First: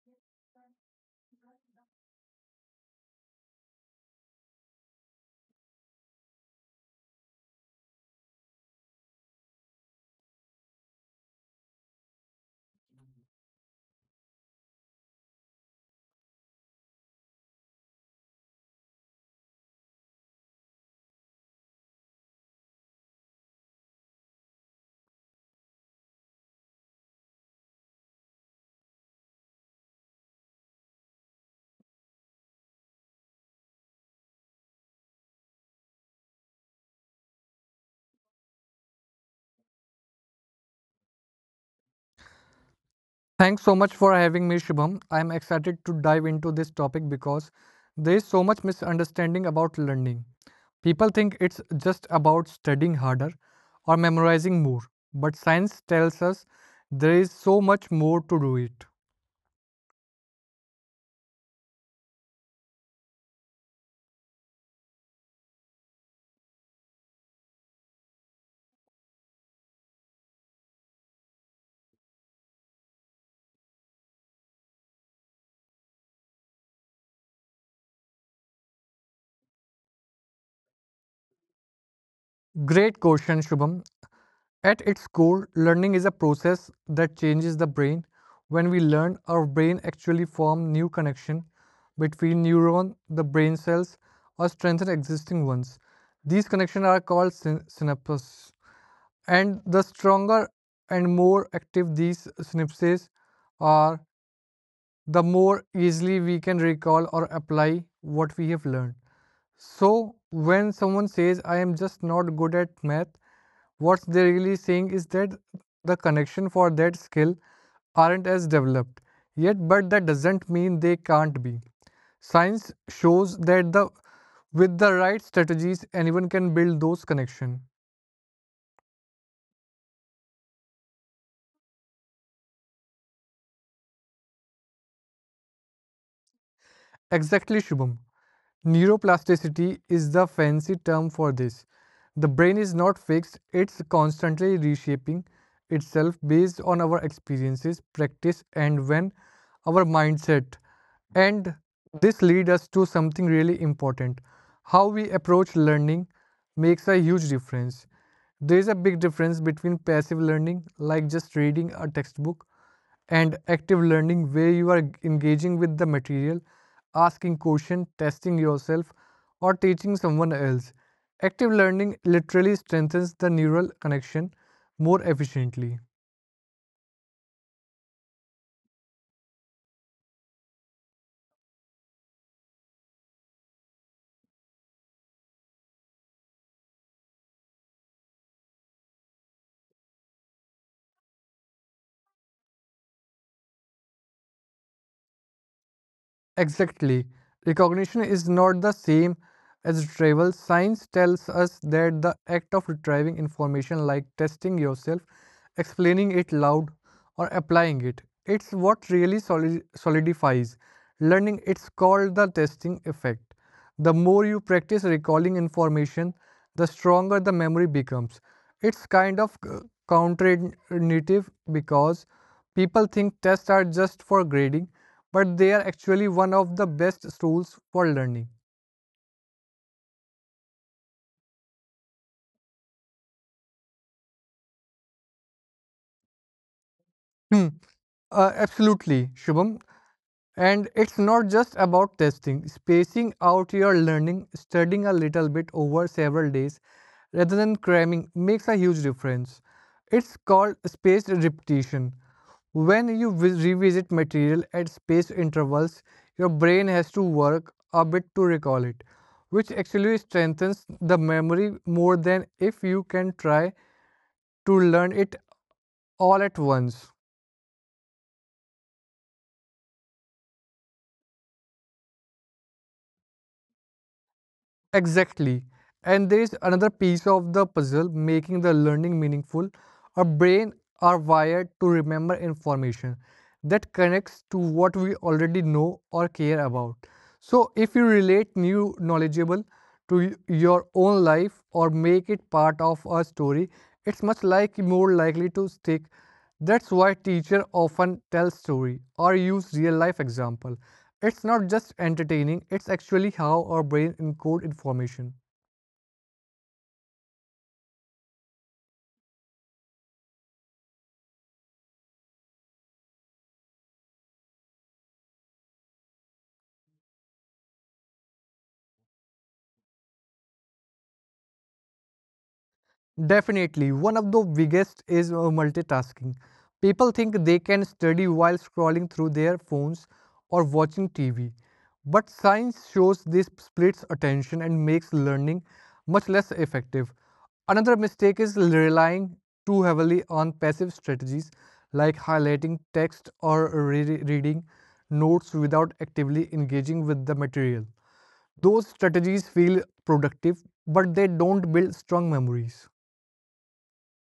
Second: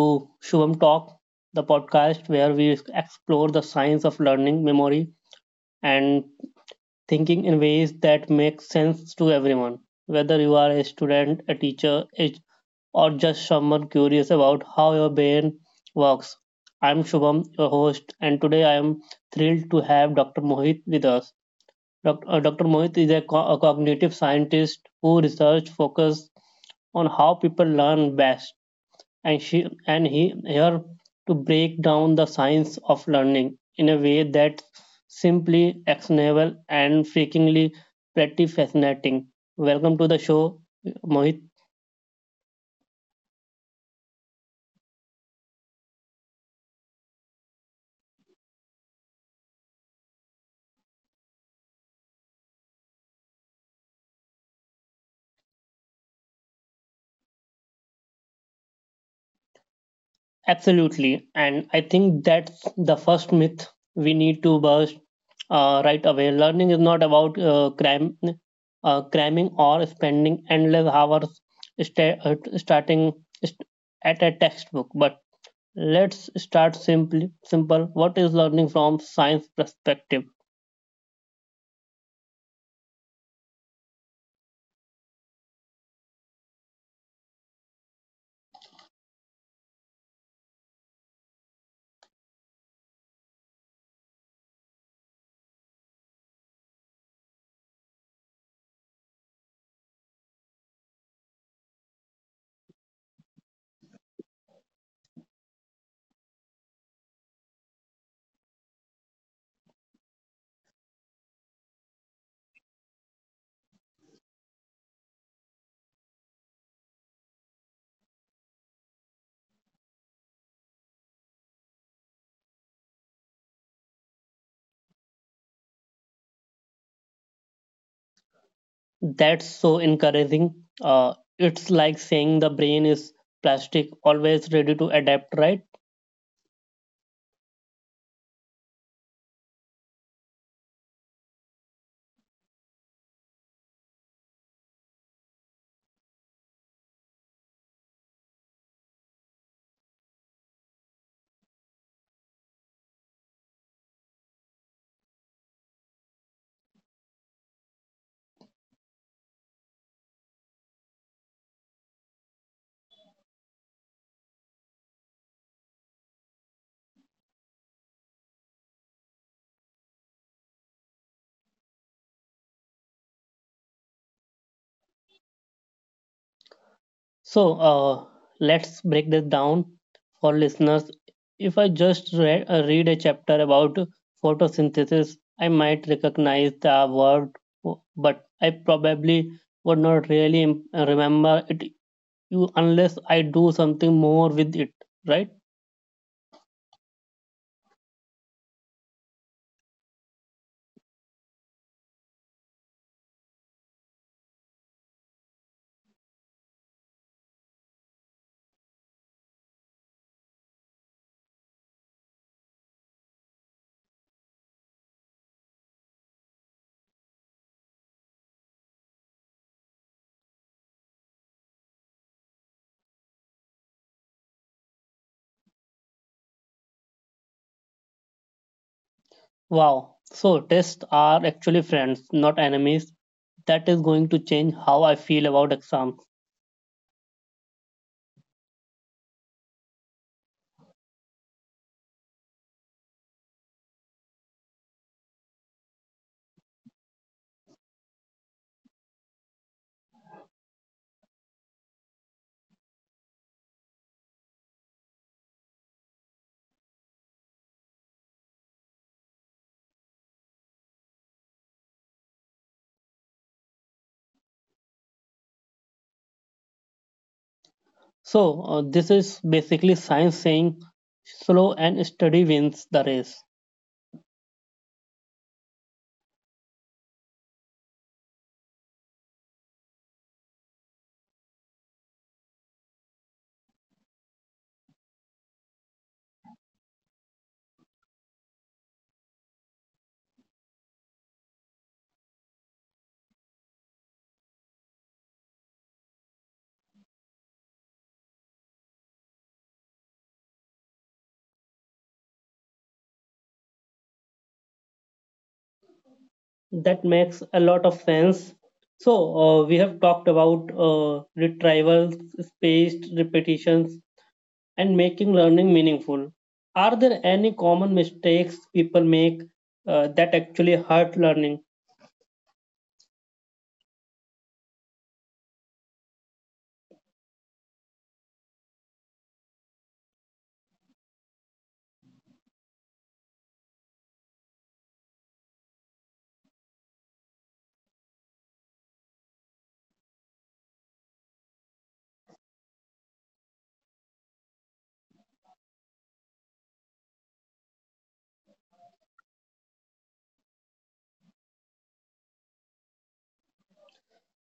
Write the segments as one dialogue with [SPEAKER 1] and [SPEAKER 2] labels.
[SPEAKER 1] to Shubham Talk, the podcast where we explore the science of learning, memory, and thinking in ways that make sense to everyone. Whether you are a student, a teacher, or just someone curious about how your brain works, I'm Shubham, your host, and today I am thrilled to have Dr. Mohit with us. Dr. Mohit is a, a cognitive scientist who research focus on how people learn best and she and he here to break down the science of learning in a way that's simply actionable and freakingly pretty fascinating. Welcome to the show, Mohit.
[SPEAKER 2] Thanks so much for having me, Shubham. I'm excited to dive into this topic because there is so much misunderstanding about learning. People think it's just about studying harder or memorizing more, but science tells us there is so much more to do it.
[SPEAKER 1] Absolutely, and I think that's the first myth we need to burst right away. Learning is not about cramming or spending endless hours starting st- at a textbook, but let's start simply simple. What is learning from science perspective?
[SPEAKER 2] Great question, Shubham. At its core, learning is a process that changes the brain. When we learn, our brain actually forms new connections between neurons, the brain cells, or strengthen existing ones. These connections are called synapses. And the stronger and more active these synapses are, the more easily we can recall or apply what we have learned. So, when someone says, I am just not good at math, what they're really saying is that the connection for that skill aren't as developed yet, but that doesn't mean they can't be. Science shows that the with the right strategies, anyone can build those connections.
[SPEAKER 1] That's so encouraging. It's like saying the brain is plastic, always ready to adapt, right?
[SPEAKER 2] Exactly, Shubham. Neuroplasticity is the fancy term for this. The brain is not fixed, it's constantly reshaping itself based on our experiences, practice, and when our mindset. And this leads us to something really important. How we approach learning makes a huge difference. There is a big difference between passive learning, like just reading a textbook, and active learning where you are engaging with the material, asking questions, testing yourself, or teaching someone else. Active learning literally strengthens the neural connection more efficiently.
[SPEAKER 1] So, let's break this down for listeners. If I just read a chapter about photosynthesis, I might recognize the word, but I probably would not really remember it you unless I do something more with it, right?
[SPEAKER 2] Exactly. Recognition is not the same as retrieval. Science tells us that the act of retrieving information, like testing yourself, explaining it loud, or applying it, it's what really solidifies learning. It's called the testing effect. The more you practice recalling information, the stronger the memory becomes. It's kind of counterintuitive because people think tests are just for grading, but they are actually one of the best tools for learning.
[SPEAKER 1] Wow. So tests are actually friends, not enemies. That is going to change how I feel about exams.
[SPEAKER 2] Hmm. Absolutely, Shubham. And it's not just about testing, spacing out your learning, studying a little bit over several days rather than cramming makes a huge difference. It's called spaced repetition. When you revisit material at spaced intervals, your brain has to work a bit to recall it, which actually strengthens the memory more than if you can try to learn it all at once.
[SPEAKER 1] So, this is basically science saying slow and steady wins the race.
[SPEAKER 2] Exactly. And there is another piece of the puzzle making the learning meaningful. Our brain are wired to remember information that connects to what we already know or care about. So if you relate new knowledgeable to your own life or make it part of a story, it's much like more likely to stick. That's why teacher often tell story or use real life example it's not just entertaining, it's actually how our brain encodes information.
[SPEAKER 1] That makes a lot of sense. So, we have talked about retrievals, spaced repetitions, and making learning meaningful. Are there any common mistakes people make that actually hurt learning?
[SPEAKER 2] Definitely, one of the biggest is multitasking. People think they can study while scrolling through their phones or watching TV. But science shows this splits attention and makes learning much less effective. Another mistake is relying too heavily on passive strategies like highlighting text or reading notes without actively engaging with the material. Those strategies feel productive, but they don't build strong memories.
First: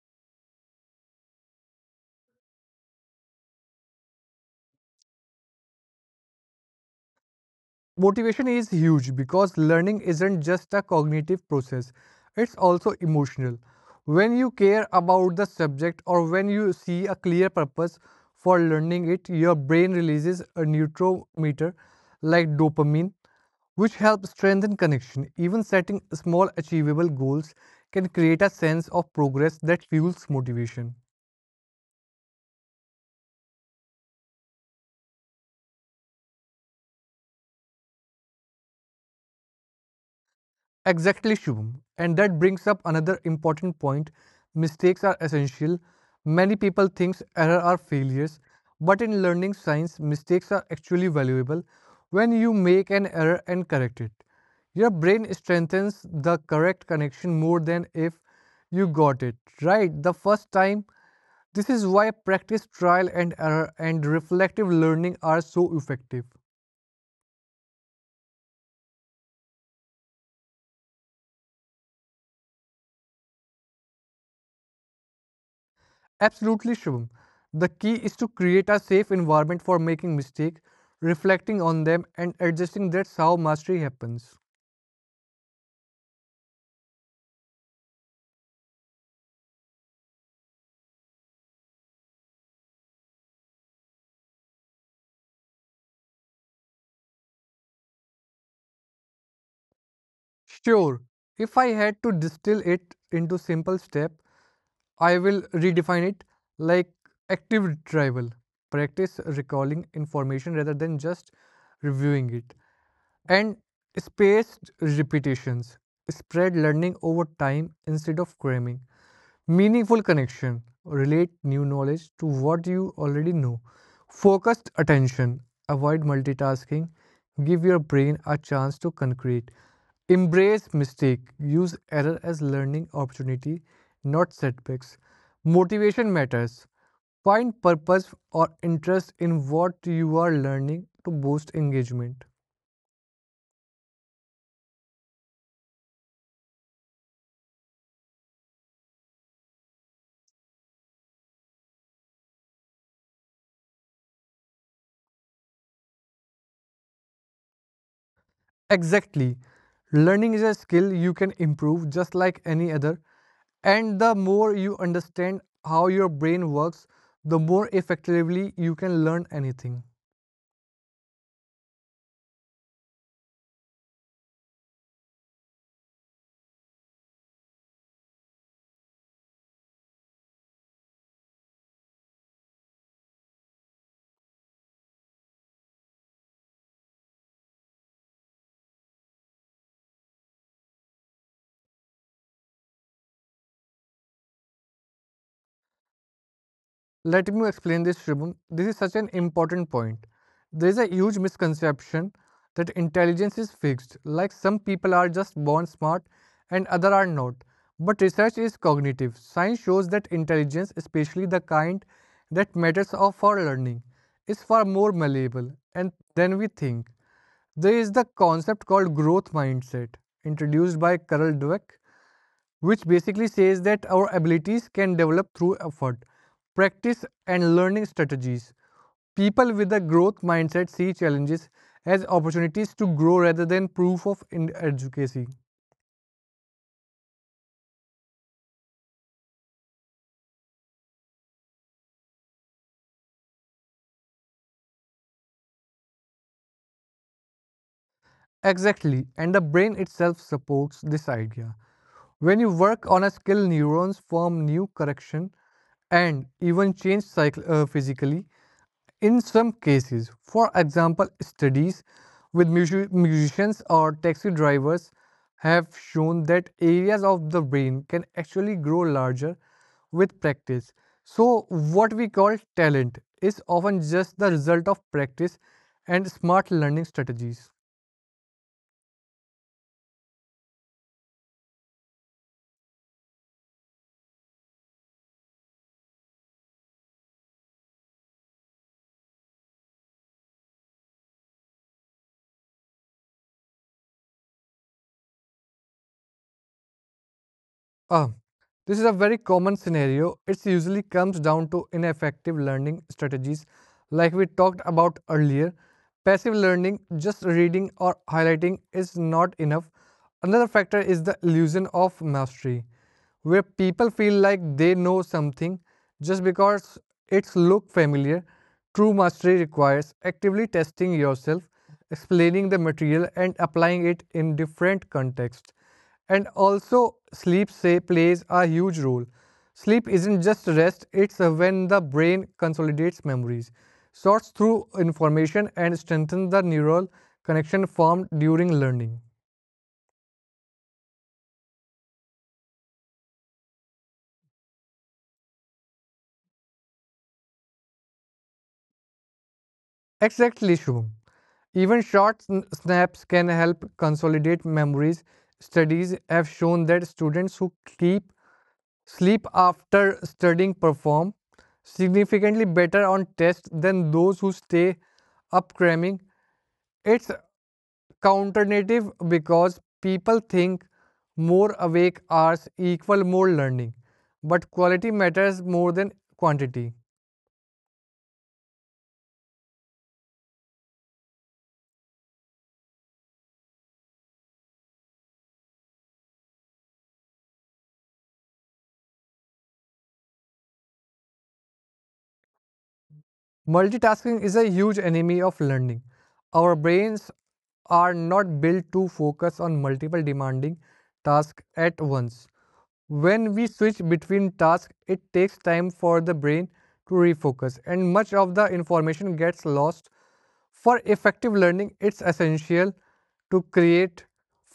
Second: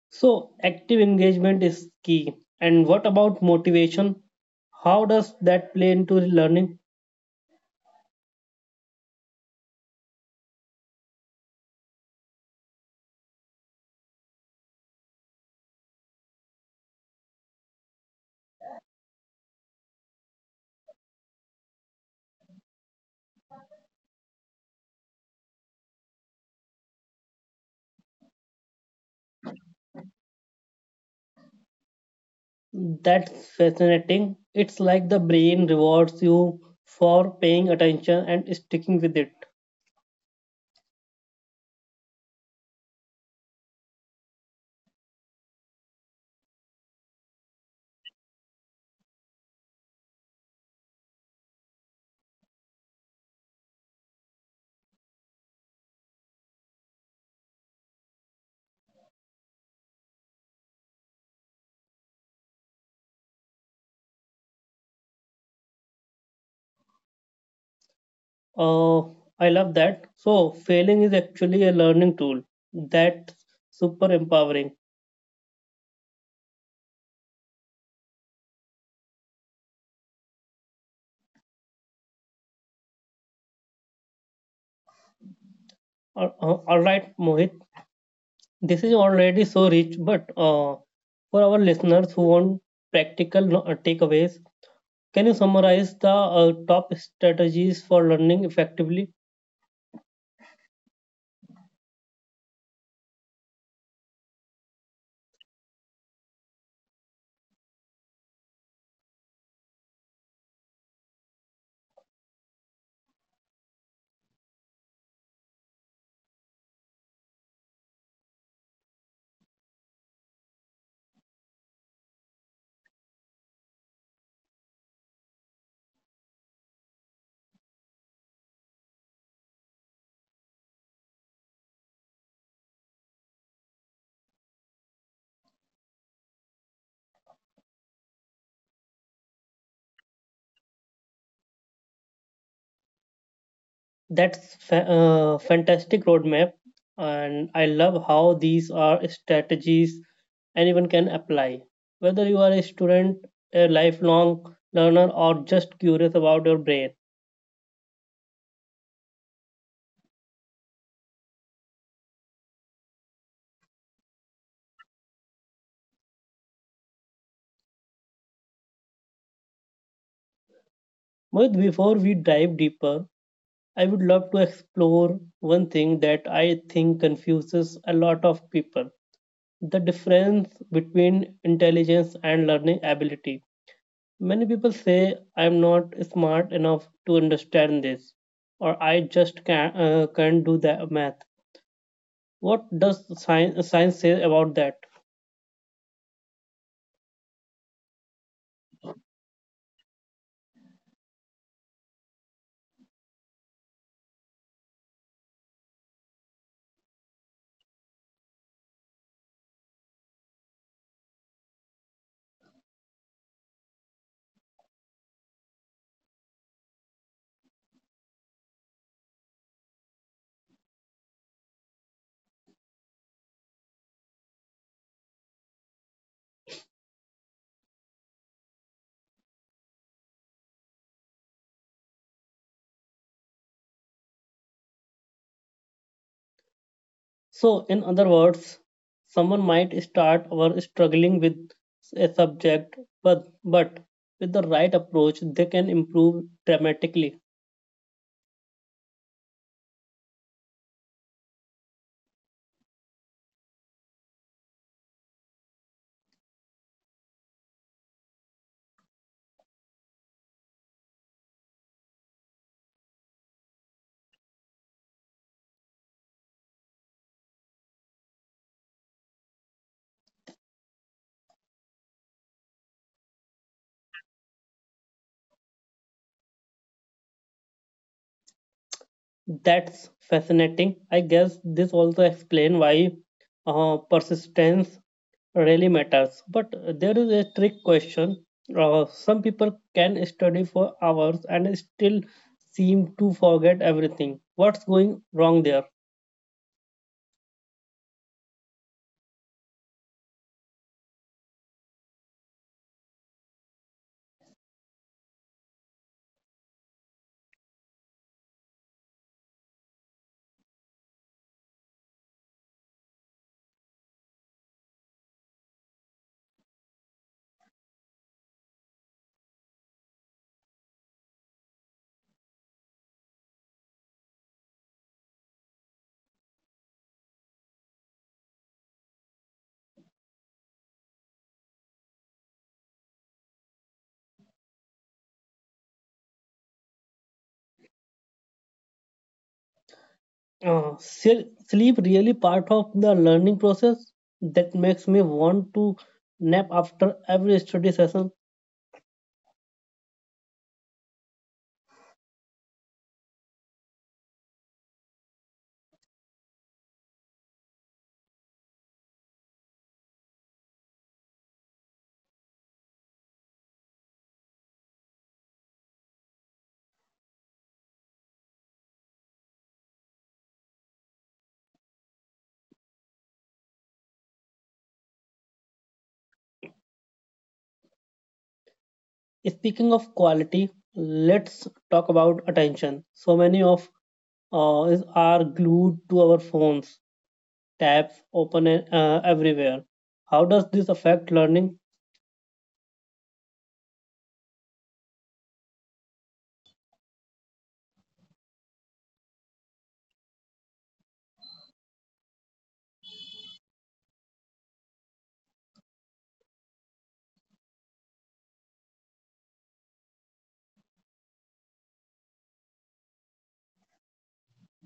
[SPEAKER 1] So, active engagement is key. And what about motivation? How does that play into learning?
[SPEAKER 2] Motivation is huge because learning isn't just a cognitive process, it's also emotional. When you care about the subject or when you see a clear purpose for learning it, your brain releases a neurotransmitter like dopamine, which helps strengthen connection. Even setting small, achievable goals can create a sense of progress that fuels motivation.
[SPEAKER 1] That's fascinating. It's like the brain rewards you for paying attention and sticking with it.
[SPEAKER 2] Exactly, Shubham. And that brings up another important point. Mistakes are essential. Many people think errors are failures, but in learning science, mistakes are actually valuable. When you make an error and correct it, your brain strengthens the correct connection more than if you got it right the first time. This is why practice, trial and error, and reflective learning are so effective.
[SPEAKER 1] Uh, I love that. So, failing is actually a learning tool. That's super empowering.
[SPEAKER 2] Absolutely, Shubham. The key is to create a safe environment for making mistakes, reflecting on them, and adjusting. That's how mastery happens.
[SPEAKER 1] All right, Mohit, this is already so rich, but for our listeners who want practical takeaways, can you summarize the top strategies for learning effectively?
[SPEAKER 2] Sure, if I had to distill it into simple step, I will redefine it like active retrieval. Practice recalling information rather than just reviewing it. And spaced repetitions spread learning over time instead of cramming. Meaningful connection relate new knowledge to what you already know. Focused attention avoid multitasking. Give your brain a chance to concrete. Embrace mistake. Use error as learning opportunity, not setbacks. Motivation matters. Find purpose or interest in what you are learning to boost engagement.
[SPEAKER 1] That's fa- fantastic roadmap, and I love how these are strategies anyone can apply. Whether you are a student, a lifelong learner, or just curious about your brain.
[SPEAKER 2] Exactly. Learning is a skill you can improve just like any other. And the more you understand how your brain works, the more effectively you can learn anything.
[SPEAKER 1] Mohit, before we dive deeper, I would love to explore one thing that I think confuses a lot of people: the difference between intelligence and learning ability. Many people say I'm not smart enough to understand this, or I just can't do the math. What does science say about that?
[SPEAKER 2] Let me explain this, Shubham. This is such an important point. There is a huge misconception that intelligence is fixed, like some people are just born smart and other are not. But research is cognitive. Science shows that intelligence, especially the kind that matters for learning, is far more malleable and than we think. There is the concept called growth mindset, introduced by Carol Dweck, which basically says that our abilities can develop through effort, practice, and learning strategies. People with a growth mindset see challenges as opportunities to grow rather than proof of inadequacy.
[SPEAKER 1] So, in other words, someone might start or struggling with a subject, but with the right approach, they can improve dramatically.
[SPEAKER 2] Exactly, and the brain itself supports this idea. When you work on a skill, neurons form new correction and even change cycle, physically. In some cases, for example, studies with musicians or taxi drivers have shown that areas of the brain can actually grow larger with practice. So, what we call talent is often just the result of practice and smart learning strategies.
[SPEAKER 1] That's fascinating. I guess this also explains why persistence really matters. But there is a trick question. Some people can study for hours and still seem to forget everything. What's going wrong there?
[SPEAKER 2] Ah, this is a very common scenario. It usually comes down to ineffective learning strategies, like we talked about earlier. Passive learning, just reading or highlighting, is not enough. Another factor is the illusion of mastery, where people feel like they know something just because it's look familiar. True mastery requires actively testing yourself, explaining the material, and applying it in different contexts. And also, sleep say plays a huge role. Sleep isn't just rest, it's when the brain consolidates memories, sorts through information, and strengthens the neural connection formed during learning.
[SPEAKER 1] Sleep really part of the learning process that makes me want to nap after every study session.
[SPEAKER 2] Exactly, Shubham. Even short snaps can help consolidate memories. Studies have shown that students who keep sleep after studying perform significantly better on tests than those who stay up cramming. It's counternative because people think more awake hours equal more learning but quality matters more than quantity
[SPEAKER 1] Speaking of quality, let's talk about attention. So many of us are glued to our phones, tabs open everywhere. How does this affect learning?
[SPEAKER 2] multitasking is a huge enemy of learning our brains are not built to focus on multiple demanding tasks at once when we switch between tasks it takes time for the brain to refocus and much of the information gets lost. For effective learning, it's essential to create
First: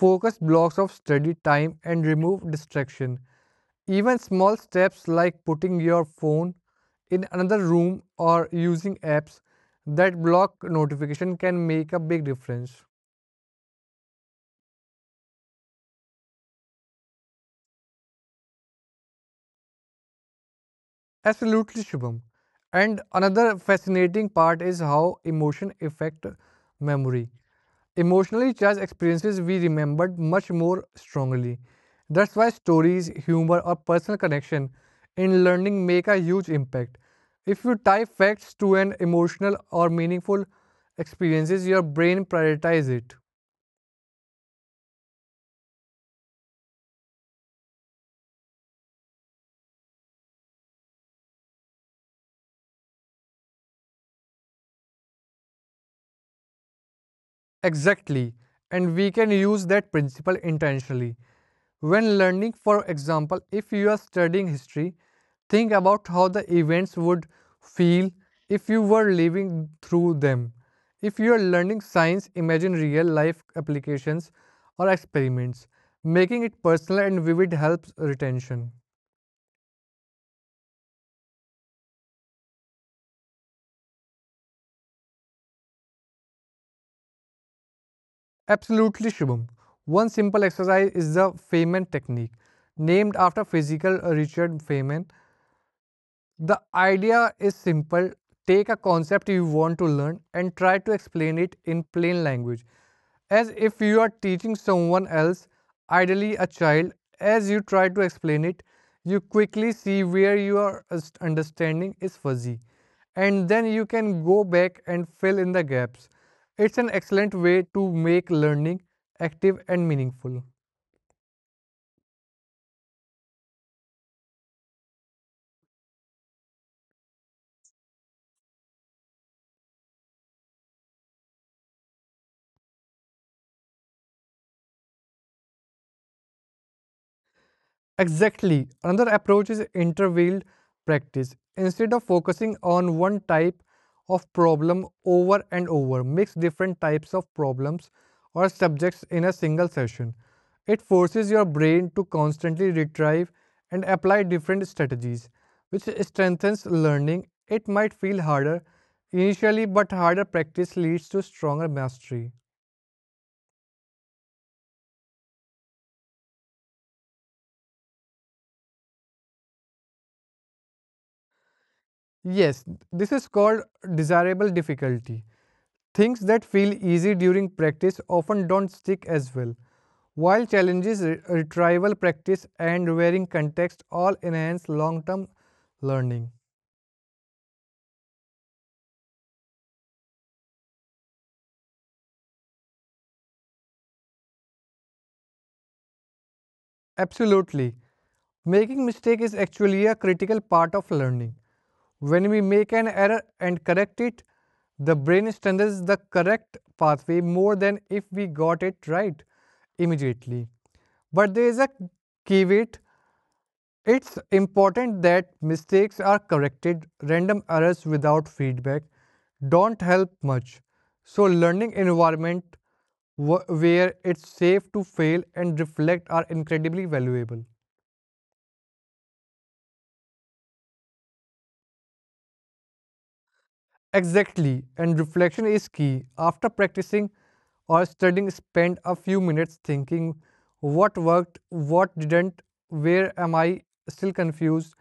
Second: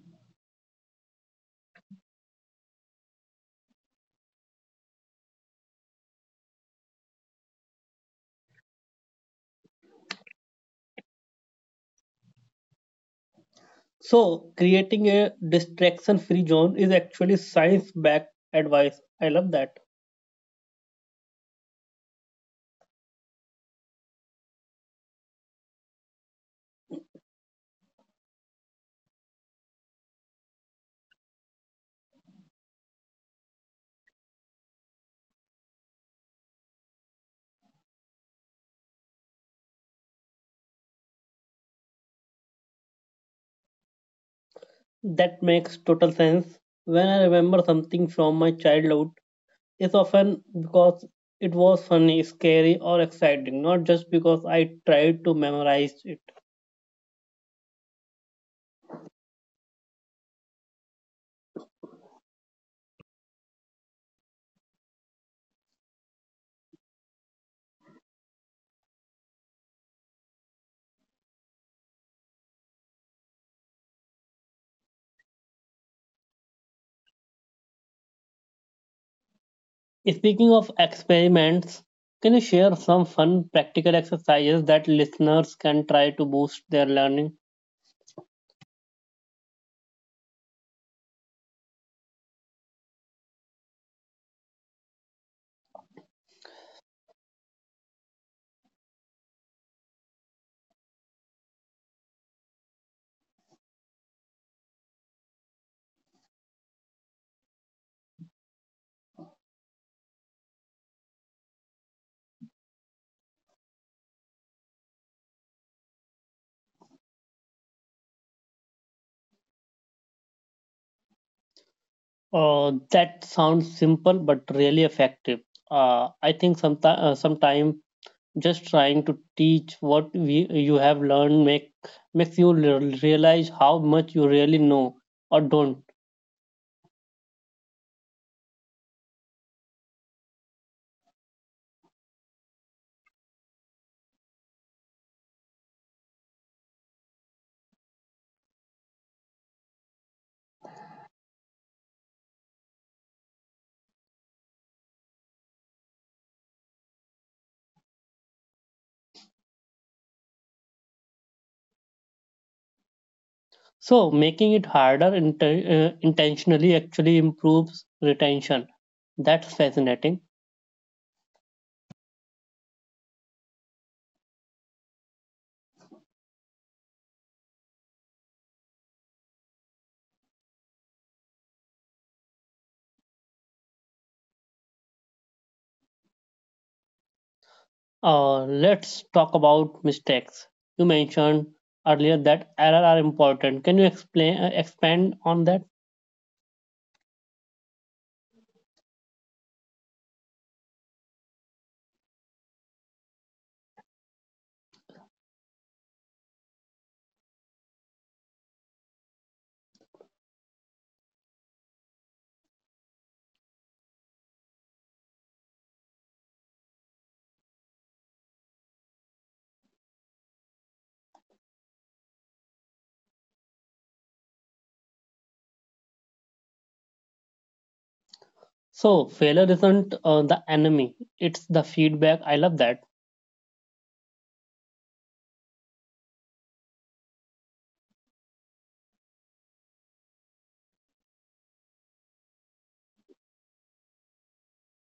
[SPEAKER 2] focused blocks of study time and remove distraction. Even small steps like putting your phone in another room or using apps that block notification can make a big difference.
[SPEAKER 1] So, creating a distraction free zone is actually science backed advice. I love that.
[SPEAKER 2] Absolutely, Shubham. And another fascinating part is how emotion affect memory. Emotionally charged experiences we remembered much more strongly. That's why stories, humor, or personal connection in learning make a huge impact. If you tie facts to an emotional or meaningful experiences, your brain prioritizes it.
[SPEAKER 1] That makes total sense. When I remember something from my childhood, it's often because it was funny, scary, or exciting, not just because I tried to memorize it.
[SPEAKER 2] Exactly. And we can use that principle intentionally. When learning, for example, if you are studying history, think about how the events would feel if you were living through them. If you are learning science, imagine real life applications or experiments. Making it personal and vivid helps retention.
[SPEAKER 1] Speaking of experiments, can you share some fun practical exercises that listeners can try to boost their learning?
[SPEAKER 2] Absolutely, Shubham. One simple exercise is the Feynman technique, named after physical Richard Feynman. The idea is simple, take a concept you want to learn and try to explain it in plain language, as if you are teaching someone else, ideally a child. As you try to explain it, you quickly see where your understanding is fuzzy, and then you can go back and fill in the gaps. It's an excellent way to make learning active and meaningful.
[SPEAKER 1] That sounds simple but really effective. I think sometime just trying to teach what we you have learned makes you realize how much you really know or don't.
[SPEAKER 2] Exactly. Another approach is intervaled practice. Instead of focusing on one type of problem over and over, mix different types of problems or subjects in a single session. It forces your brain to constantly retrieve and apply different strategies, which strengthens learning. It might feel harder initially, but harder practice leads to stronger mastery.
[SPEAKER 1] So making it harder intentionally actually improves retention. That's fascinating.
[SPEAKER 2] Yes, this is called desirable difficulty. Things that feel easy during practice often don't stick as well, while challenges, retrieval practice, and varying context all enhance long term learning.
[SPEAKER 1] Let's talk about mistakes. You mentioned earlier that error are important. Can you explain expand on that?
[SPEAKER 2] Absolutely. Making mistake is actually a critical part of learning. When we make an error and correct it, the brain strengthens the correct pathway more than if we got it right immediately. But there is a caveat. It's important that mistakes are corrected. Random errors without feedback don't help much. So learning environment where it's safe to fail and reflect are incredibly valuable.
[SPEAKER 1] So failure isn't the enemy; it's the feedback. I love that.
[SPEAKER 2] Exactly, and reflection is key. After practicing or studying, spend a few minutes thinking what worked, what didn't, where am I still confused.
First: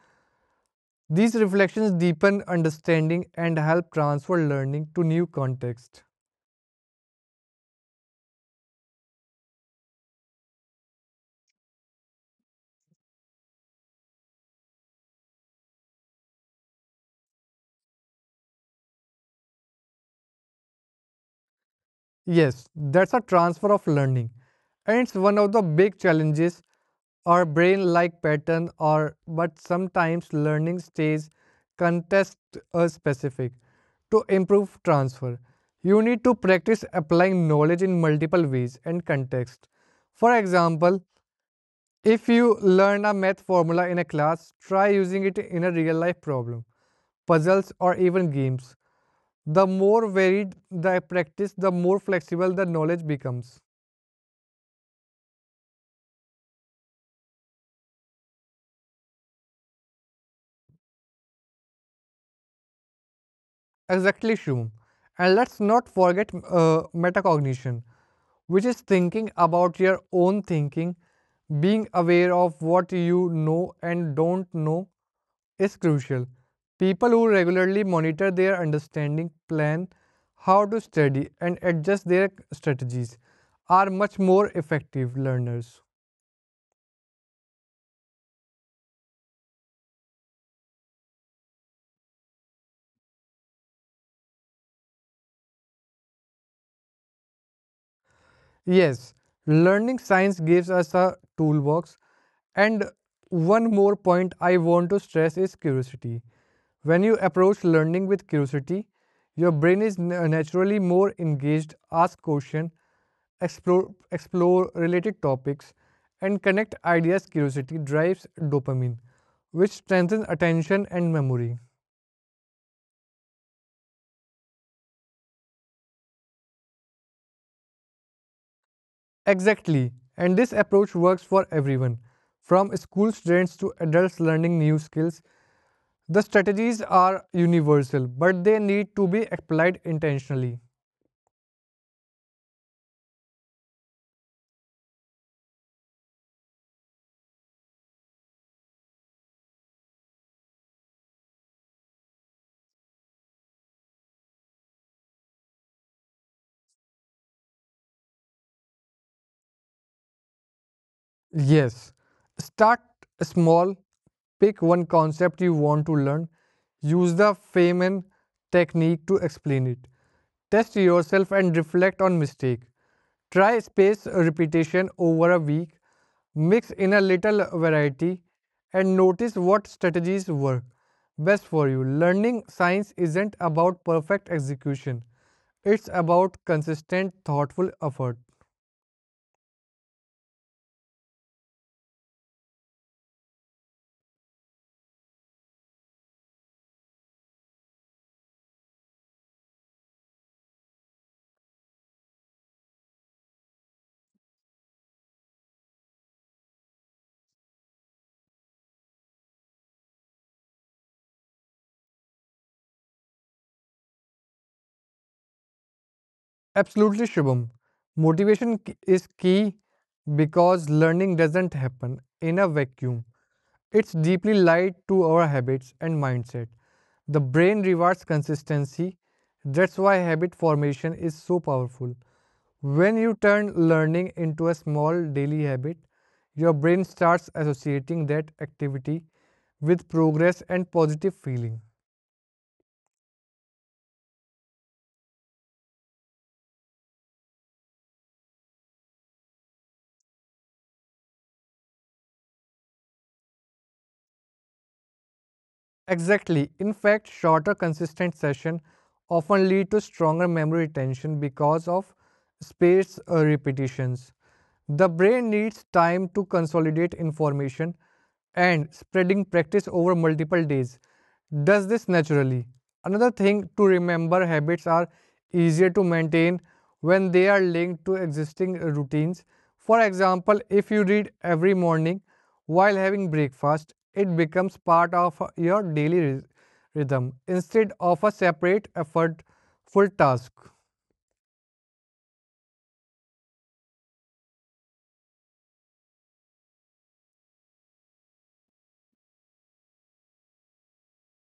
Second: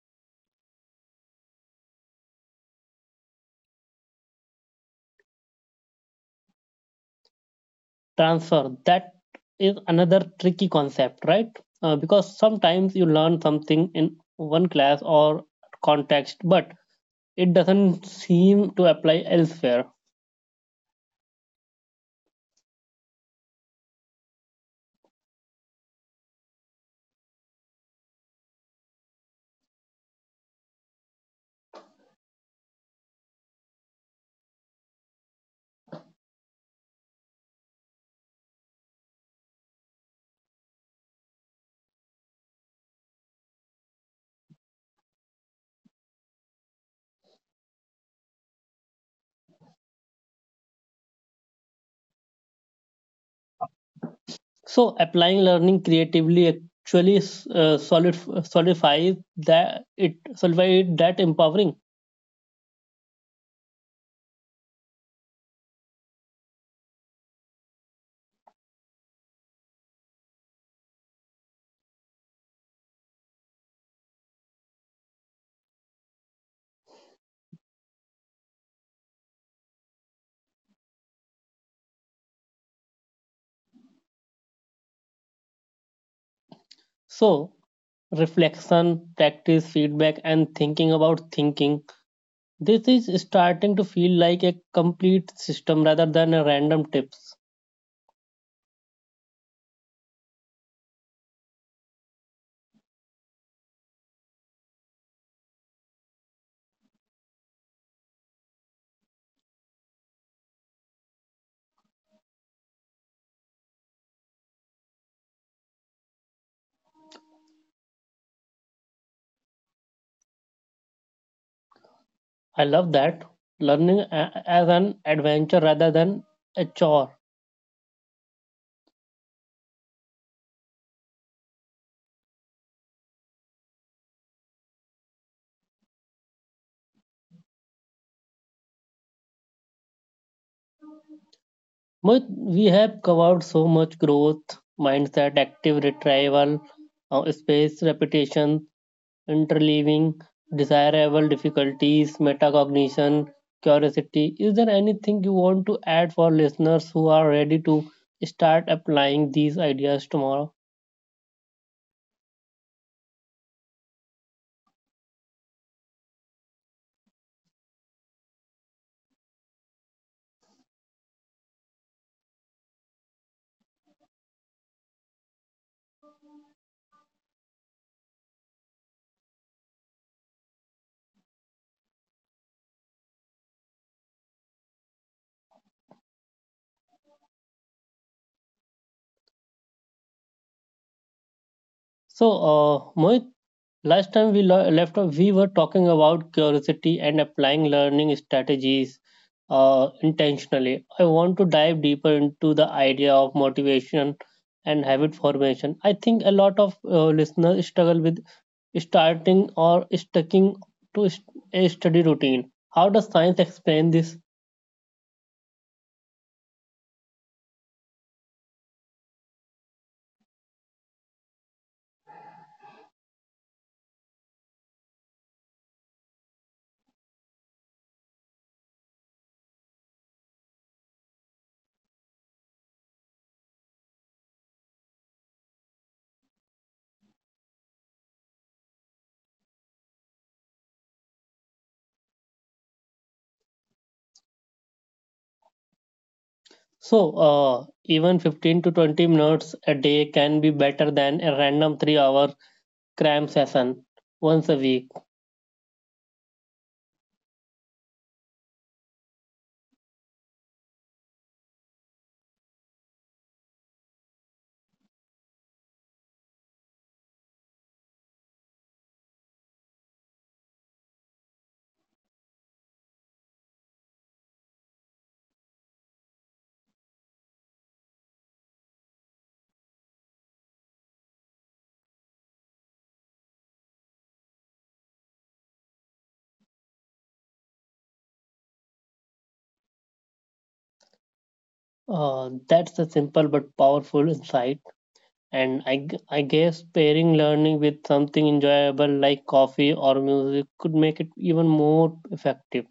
[SPEAKER 2] These reflections deepen understanding and help transfer learning to new context.
[SPEAKER 1] Transfer. That is another tricky concept, right? Because sometimes you learn something in one class or context, but it doesn't seem to apply elsewhere.
[SPEAKER 2] Yes, that's a transfer of learning. And it's one of the big challenges our brain like pattern or but sometimes learning stays contest specific to improve transfer you need to practice applying knowledge in multiple ways and contexts. For example, if you learn a math formula in a class try using it in a real life problem puzzles, or even games. The more varied the practice, the more flexible the knowledge becomes.
[SPEAKER 1] So applying learning creatively actually uh, solid, solidifies that it solidifies that empowering.
[SPEAKER 2] Exactly, Shum. And let's not forget metacognition, which is thinking about your own thinking. Being aware of what you know and don't know is crucial. People who regularly monitor their understanding, plan how to study, and adjust their strategies are much more effective learners.
[SPEAKER 1] So reflection, practice, feedback, and thinking about thinking. This is starting to feel like a complete system rather than a random tips.
[SPEAKER 2] Yes, learning science gives us a toolbox. And one more point I want to stress is curiosity. When you approach learning with curiosity, your brain is naturally more engaged, ask questions, explore related topics, and connect ideas. Curiosity drives dopamine, which strengthens attention and
[SPEAKER 1] I
[SPEAKER 2] memory.
[SPEAKER 1] love that learning as an adventure rather than a chore.
[SPEAKER 2] Exactly. And this approach works for everyone, from school students to adults learning new skills. The strategies are universal, but they need to be applied intentionally.
[SPEAKER 1] Mohit, we have covered so much: growth, mindset, active retrieval, space, repetition, interleaving, desirable difficulties, metacognition, curiosity. Is there anything you want to add for listeners who are ready to start applying these ideas tomorrow?
[SPEAKER 2] Yes. Start small, pick one concept you want to learn, use the Feynman technique to explain it. Test yourself and reflect on mistake. Try space repetition over a week, mix in a little variety and notice what strategies work best for you. Learning science isn't about perfect execution. It's about consistent thoughtful effort.
[SPEAKER 1] So, Mohit, last time we left off, we were talking about curiosity and applying learning strategies intentionally. I want to dive deeper into the idea of motivation and habit formation. I think a lot of listeners struggle with starting or sticking to a study routine. How does science explain this?
[SPEAKER 2] Absolutely, Shubham. Motivation is key because learning doesn't happen in a vacuum. It's deeply tied to our habits and mindset. The brain rewards consistency. That's why habit formation is so powerful. When you turn learning into a small daily habit, your brain starts associating that activity with progress and positive feeling.
[SPEAKER 1] So, even 15 to 20 minutes a day can be better than a random 3 hour cram session once a week.
[SPEAKER 2] Exactly. In fact, shorter consistent sessions often lead to stronger memory retention because of spaced repetitions. The brain needs time to consolidate information and spreading practice over multiple days does this naturally. Another thing to remember habits are easier to maintain when they are linked to existing routines. For example, if you read every morning while having breakfast, it becomes part of your daily rhythm instead of a separate effortful task.
[SPEAKER 1] That's a simple but powerful insight. And I guess pairing learning with something enjoyable like coffee or music could make it even more effective.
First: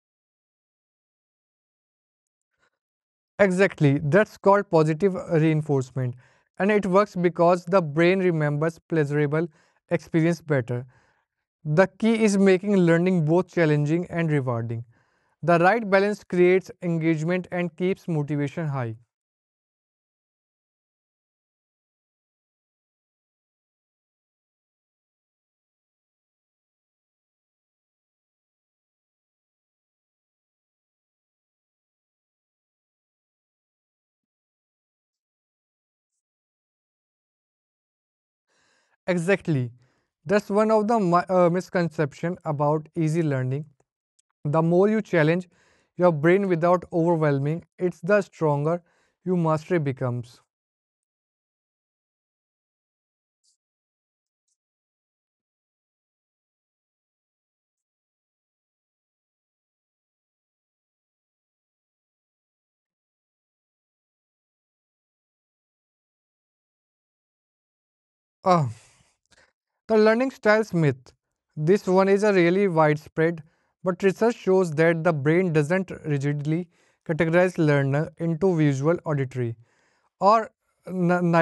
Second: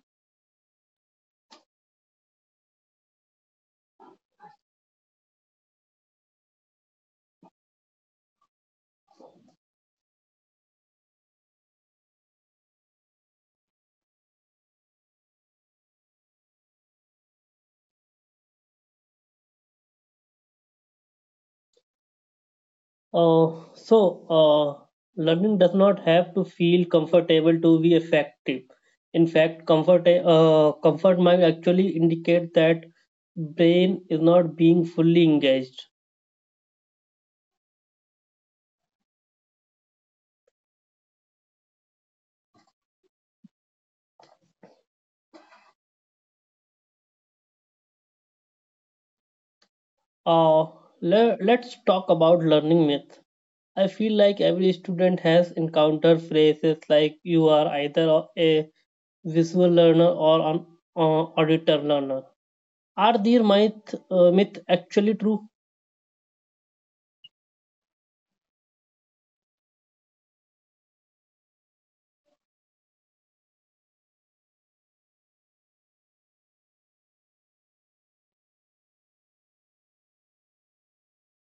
[SPEAKER 2] Exactly, that's called positive reinforcement and it works because the brain remembers pleasurable experience better. The key is making learning both challenging and rewarding. The right balance creates engagement and keeps motivation high.
[SPEAKER 1] So, learning does not have to feel comfortable to be effective. In fact, comfort might actually indicate that brain is not being fully engaged.
[SPEAKER 2] Exactly. That's one of the misconception about easy learning. The more you challenge your brain without overwhelming, it's the stronger your mastery becomes.
[SPEAKER 1] Uh, let's talk about learning myth. I feel like every student has encountered phrases like you are either a visual learner or an auditor learner. Are these myth actually true?
[SPEAKER 2] Ah, the learning styles myth. This one is a really widespread, but research shows that the brain doesn't rigidly categorize learner into visual, auditory, or n-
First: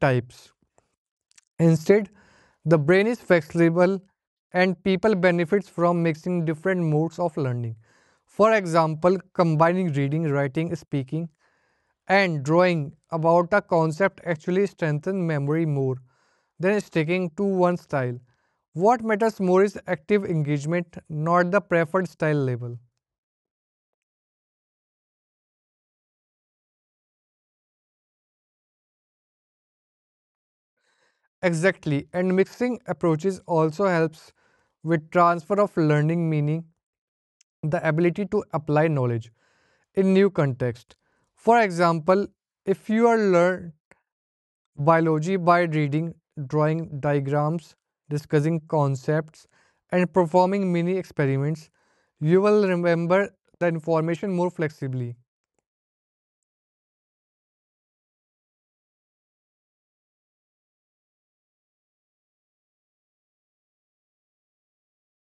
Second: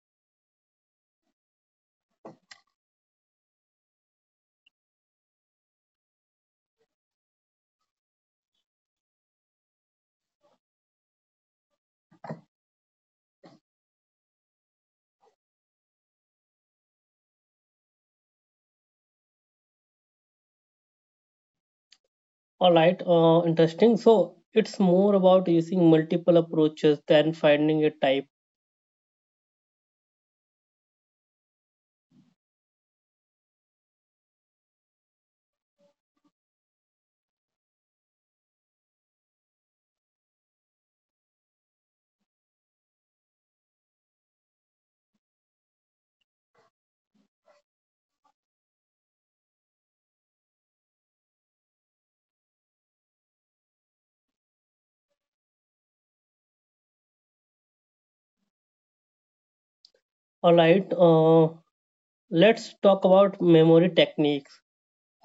[SPEAKER 2] types. Instead, the brain is flexible and people benefits from mixing different modes of learning. For example, combining reading, writing, speaking, and drawing about a concept actually strengthen memory more than sticking to one style. What matters more is active engagement, not the preferred style
[SPEAKER 1] All
[SPEAKER 2] label.
[SPEAKER 1] right, interesting. So it's more about using multiple approaches than finding a type.
[SPEAKER 2] Exactly, and mixing approaches also helps with transfer of learning meaning, the ability to apply knowledge in new context. For example, if you are learn biology by reading, drawing diagrams, discussing concepts, and performing mini experiments, you will remember the information more flexibly.
[SPEAKER 1] All right, let's talk about memory techniques.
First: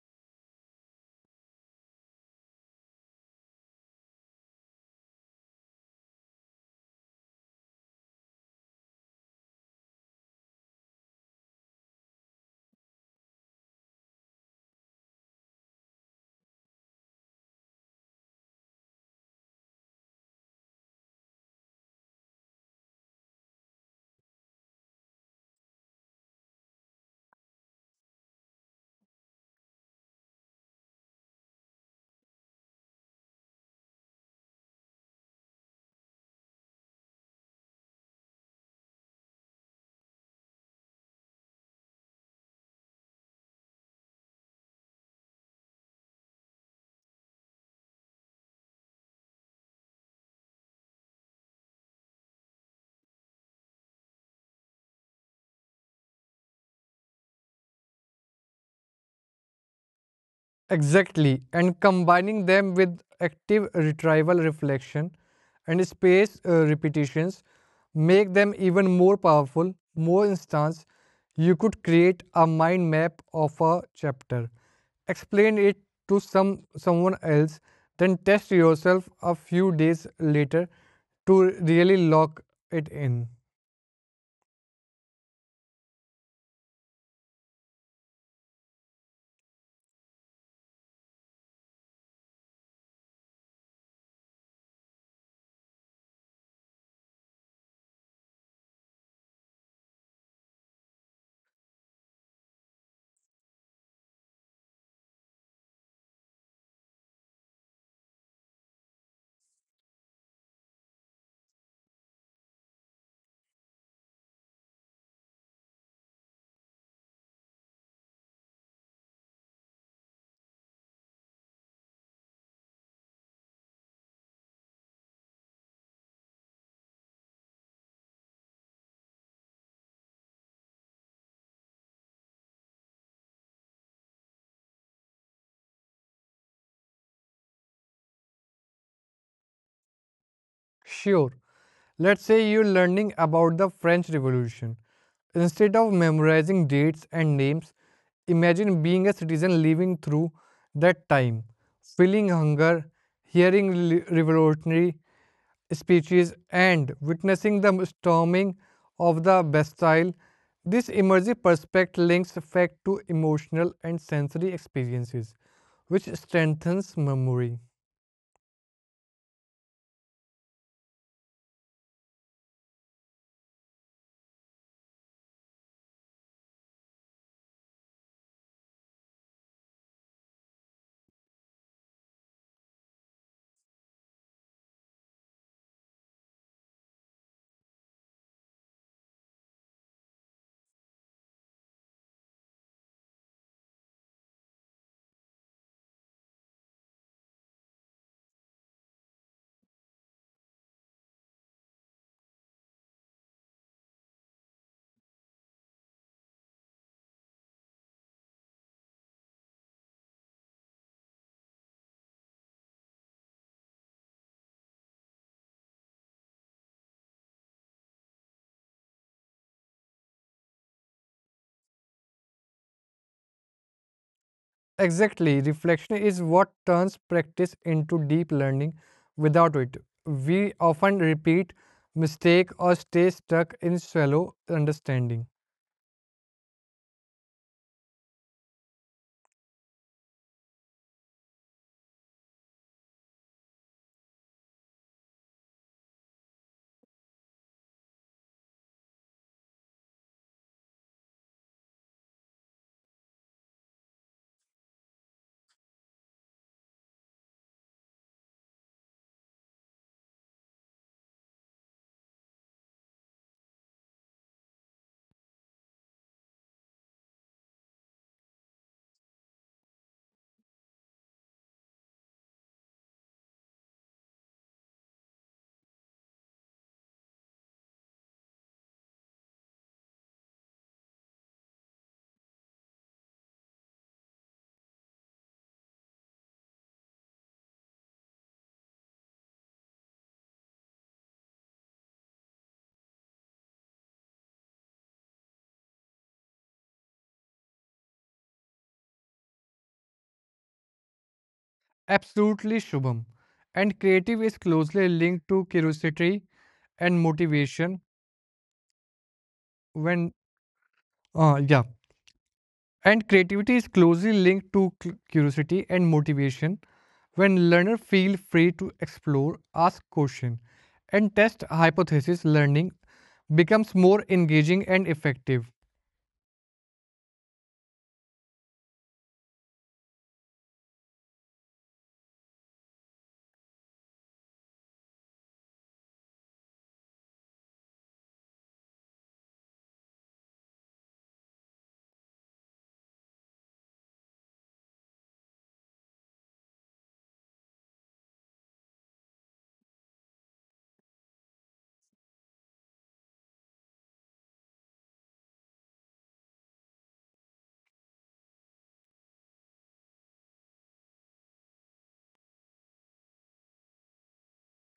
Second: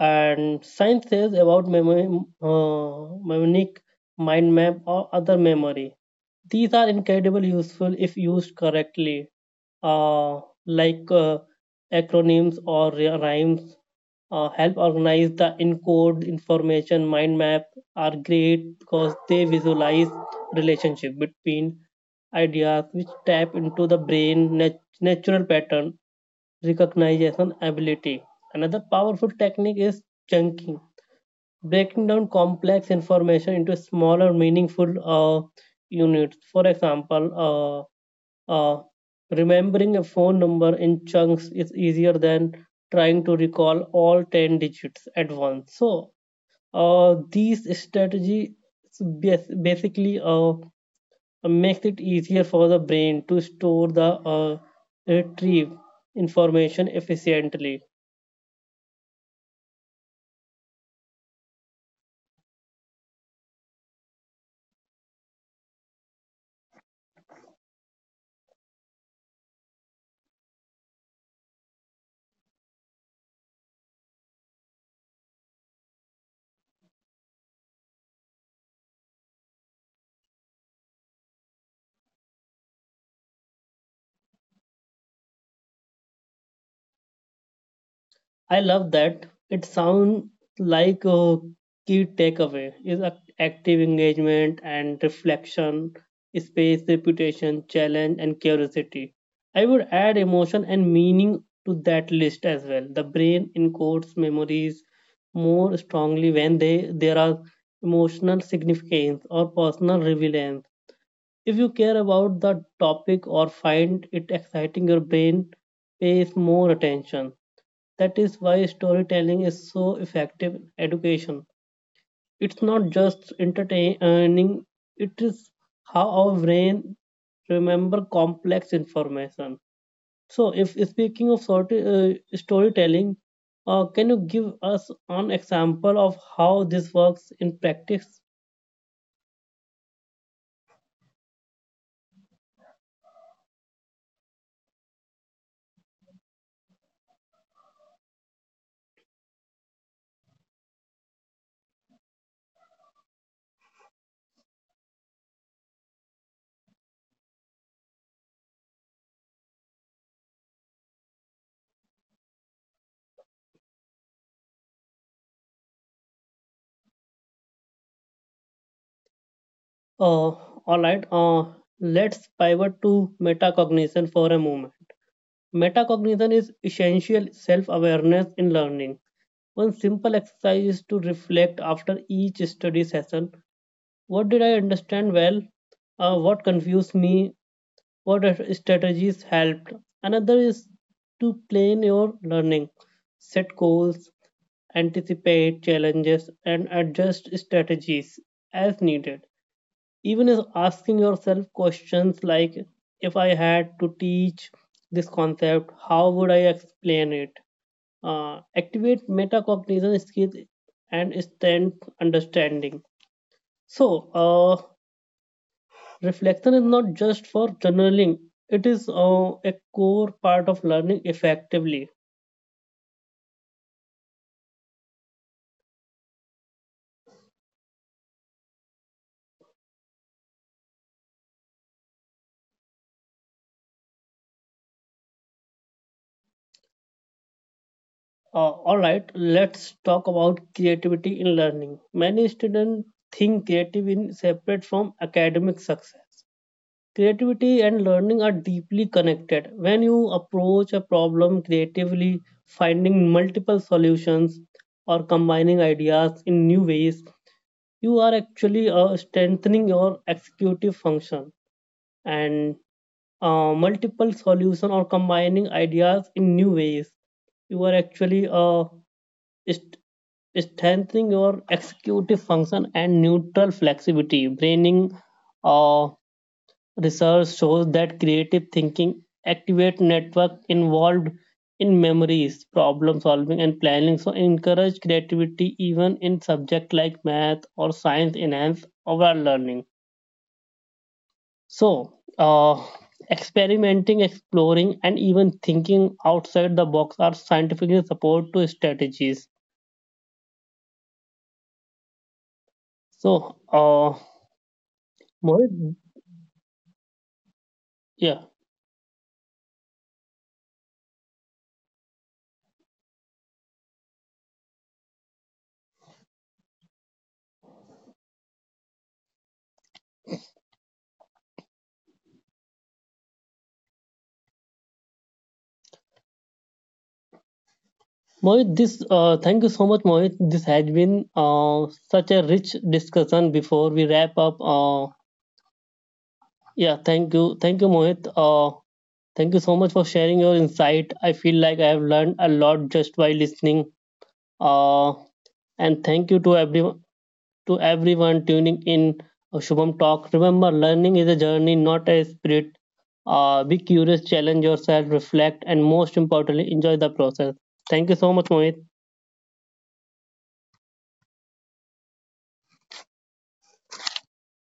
[SPEAKER 1] And science says about memory, mnemonic mind map or other memory. These are incredibly useful if used correctly, uh, like acronyms or rhymes. Help organize the encode information mind map are great because they visualize relationship between ideas which tap into the brain natural pattern recognition ability. Another powerful technique is chunking, breaking down complex information into smaller, meaningful units. For example, uh, uh, remembering a phone number in chunks is easier than trying to recall all 10 digits at once. So, these strategies basically makes it easier for the brain to store the retrieve information efficiently.
[SPEAKER 2] Exactly, and combining them with active retrieval reflection and spaced repetitions make them even more powerful. More instance, you could create a mind map of a chapter, explain it to someone else, then test yourself a few days later to really lock it in.
[SPEAKER 1] I love that. It sounds like a key takeaway is active engagement and reflection, space, reputation, challenge, and curiosity. I would add emotion and meaning to that list as well. The brain encodes memories more strongly when they there are emotional significance or personal relevance. If you care about the topic or find it exciting, your brain pays more attention. That is why storytelling is so effective in education. It's not just entertaining, it is how our brain remember complex information. So, if speaking of storytelling, can you give us an example of how this works in practice?
[SPEAKER 2] Sure. Let's say you're learning about the French Revolution. Instead of memorizing dates and names, imagine being a citizen living through that time, feeling hunger, hearing revolutionary speeches, and witnessing the storming of the Bastille. This immersive perspective links fact to emotional and sensory experiences, which strengthens memory.
[SPEAKER 1] Uh, all right. Let's pivot to metacognition for a moment. Metacognition is essential self-awareness in learning. One simple exercise is to reflect after each study session. What did I understand well? What confused me? What strategies helped? Another is to plan your learning, set goals, anticipate challenges, and adjust strategies as needed. Even is asking yourself questions like if I had to teach this concept how would I explain it, activate metacognition skills and strength understanding. So uh, reflection is not just for journaling, it is a core part of learning effectively.
[SPEAKER 2] Exactly. Reflection is what turns practice into deep learning. Without it, we often repeat, mistake, or stay stuck in shallow understanding.
[SPEAKER 1] All right, let's talk about creativity in learning. Many students think creative is separate from academic success. Creativity and learning are deeply connected. When you approach a problem creatively, finding multiple solutions or combining ideas in new ways, you are actually strengthening your executive function and multiple solution or combining ideas in new ways you are actually st- strengthening your executive function and neutral flexibility braining. uh, Research shows that creative thinking activates networks involved in memories, problem solving, and planning. So, encourage creativity even in subjects like math or science enhance overall learning. So, experimenting, exploring, and even thinking outside the box are scientifically support to strategies.
[SPEAKER 2] Absolutely, Shubham.
[SPEAKER 1] So,
[SPEAKER 2] And creative is closely linked to
[SPEAKER 1] Mohit,
[SPEAKER 2] curiosity and motivation.
[SPEAKER 1] yeah.
[SPEAKER 2] When, uh, yeah, And creativity is closely linked to curiosity and motivation. When learners feel free to explore, ask questions, and test hypothesis, learning becomes more engaging and effective.
[SPEAKER 1] Mohit, this thank you so much, Mohit. This has been such a rich discussion. Before we wrap up, thank you, Mohit. Thank you so much for sharing your insight. I feel like I have learned a lot just by listening. Uh, and thank you to everyone tuning in. Shubham Talk. Remember, learning is a journey, not a sprint. Be curious, challenge yourself, reflect, and most importantly, enjoy the process. Thank you so much, Mohit.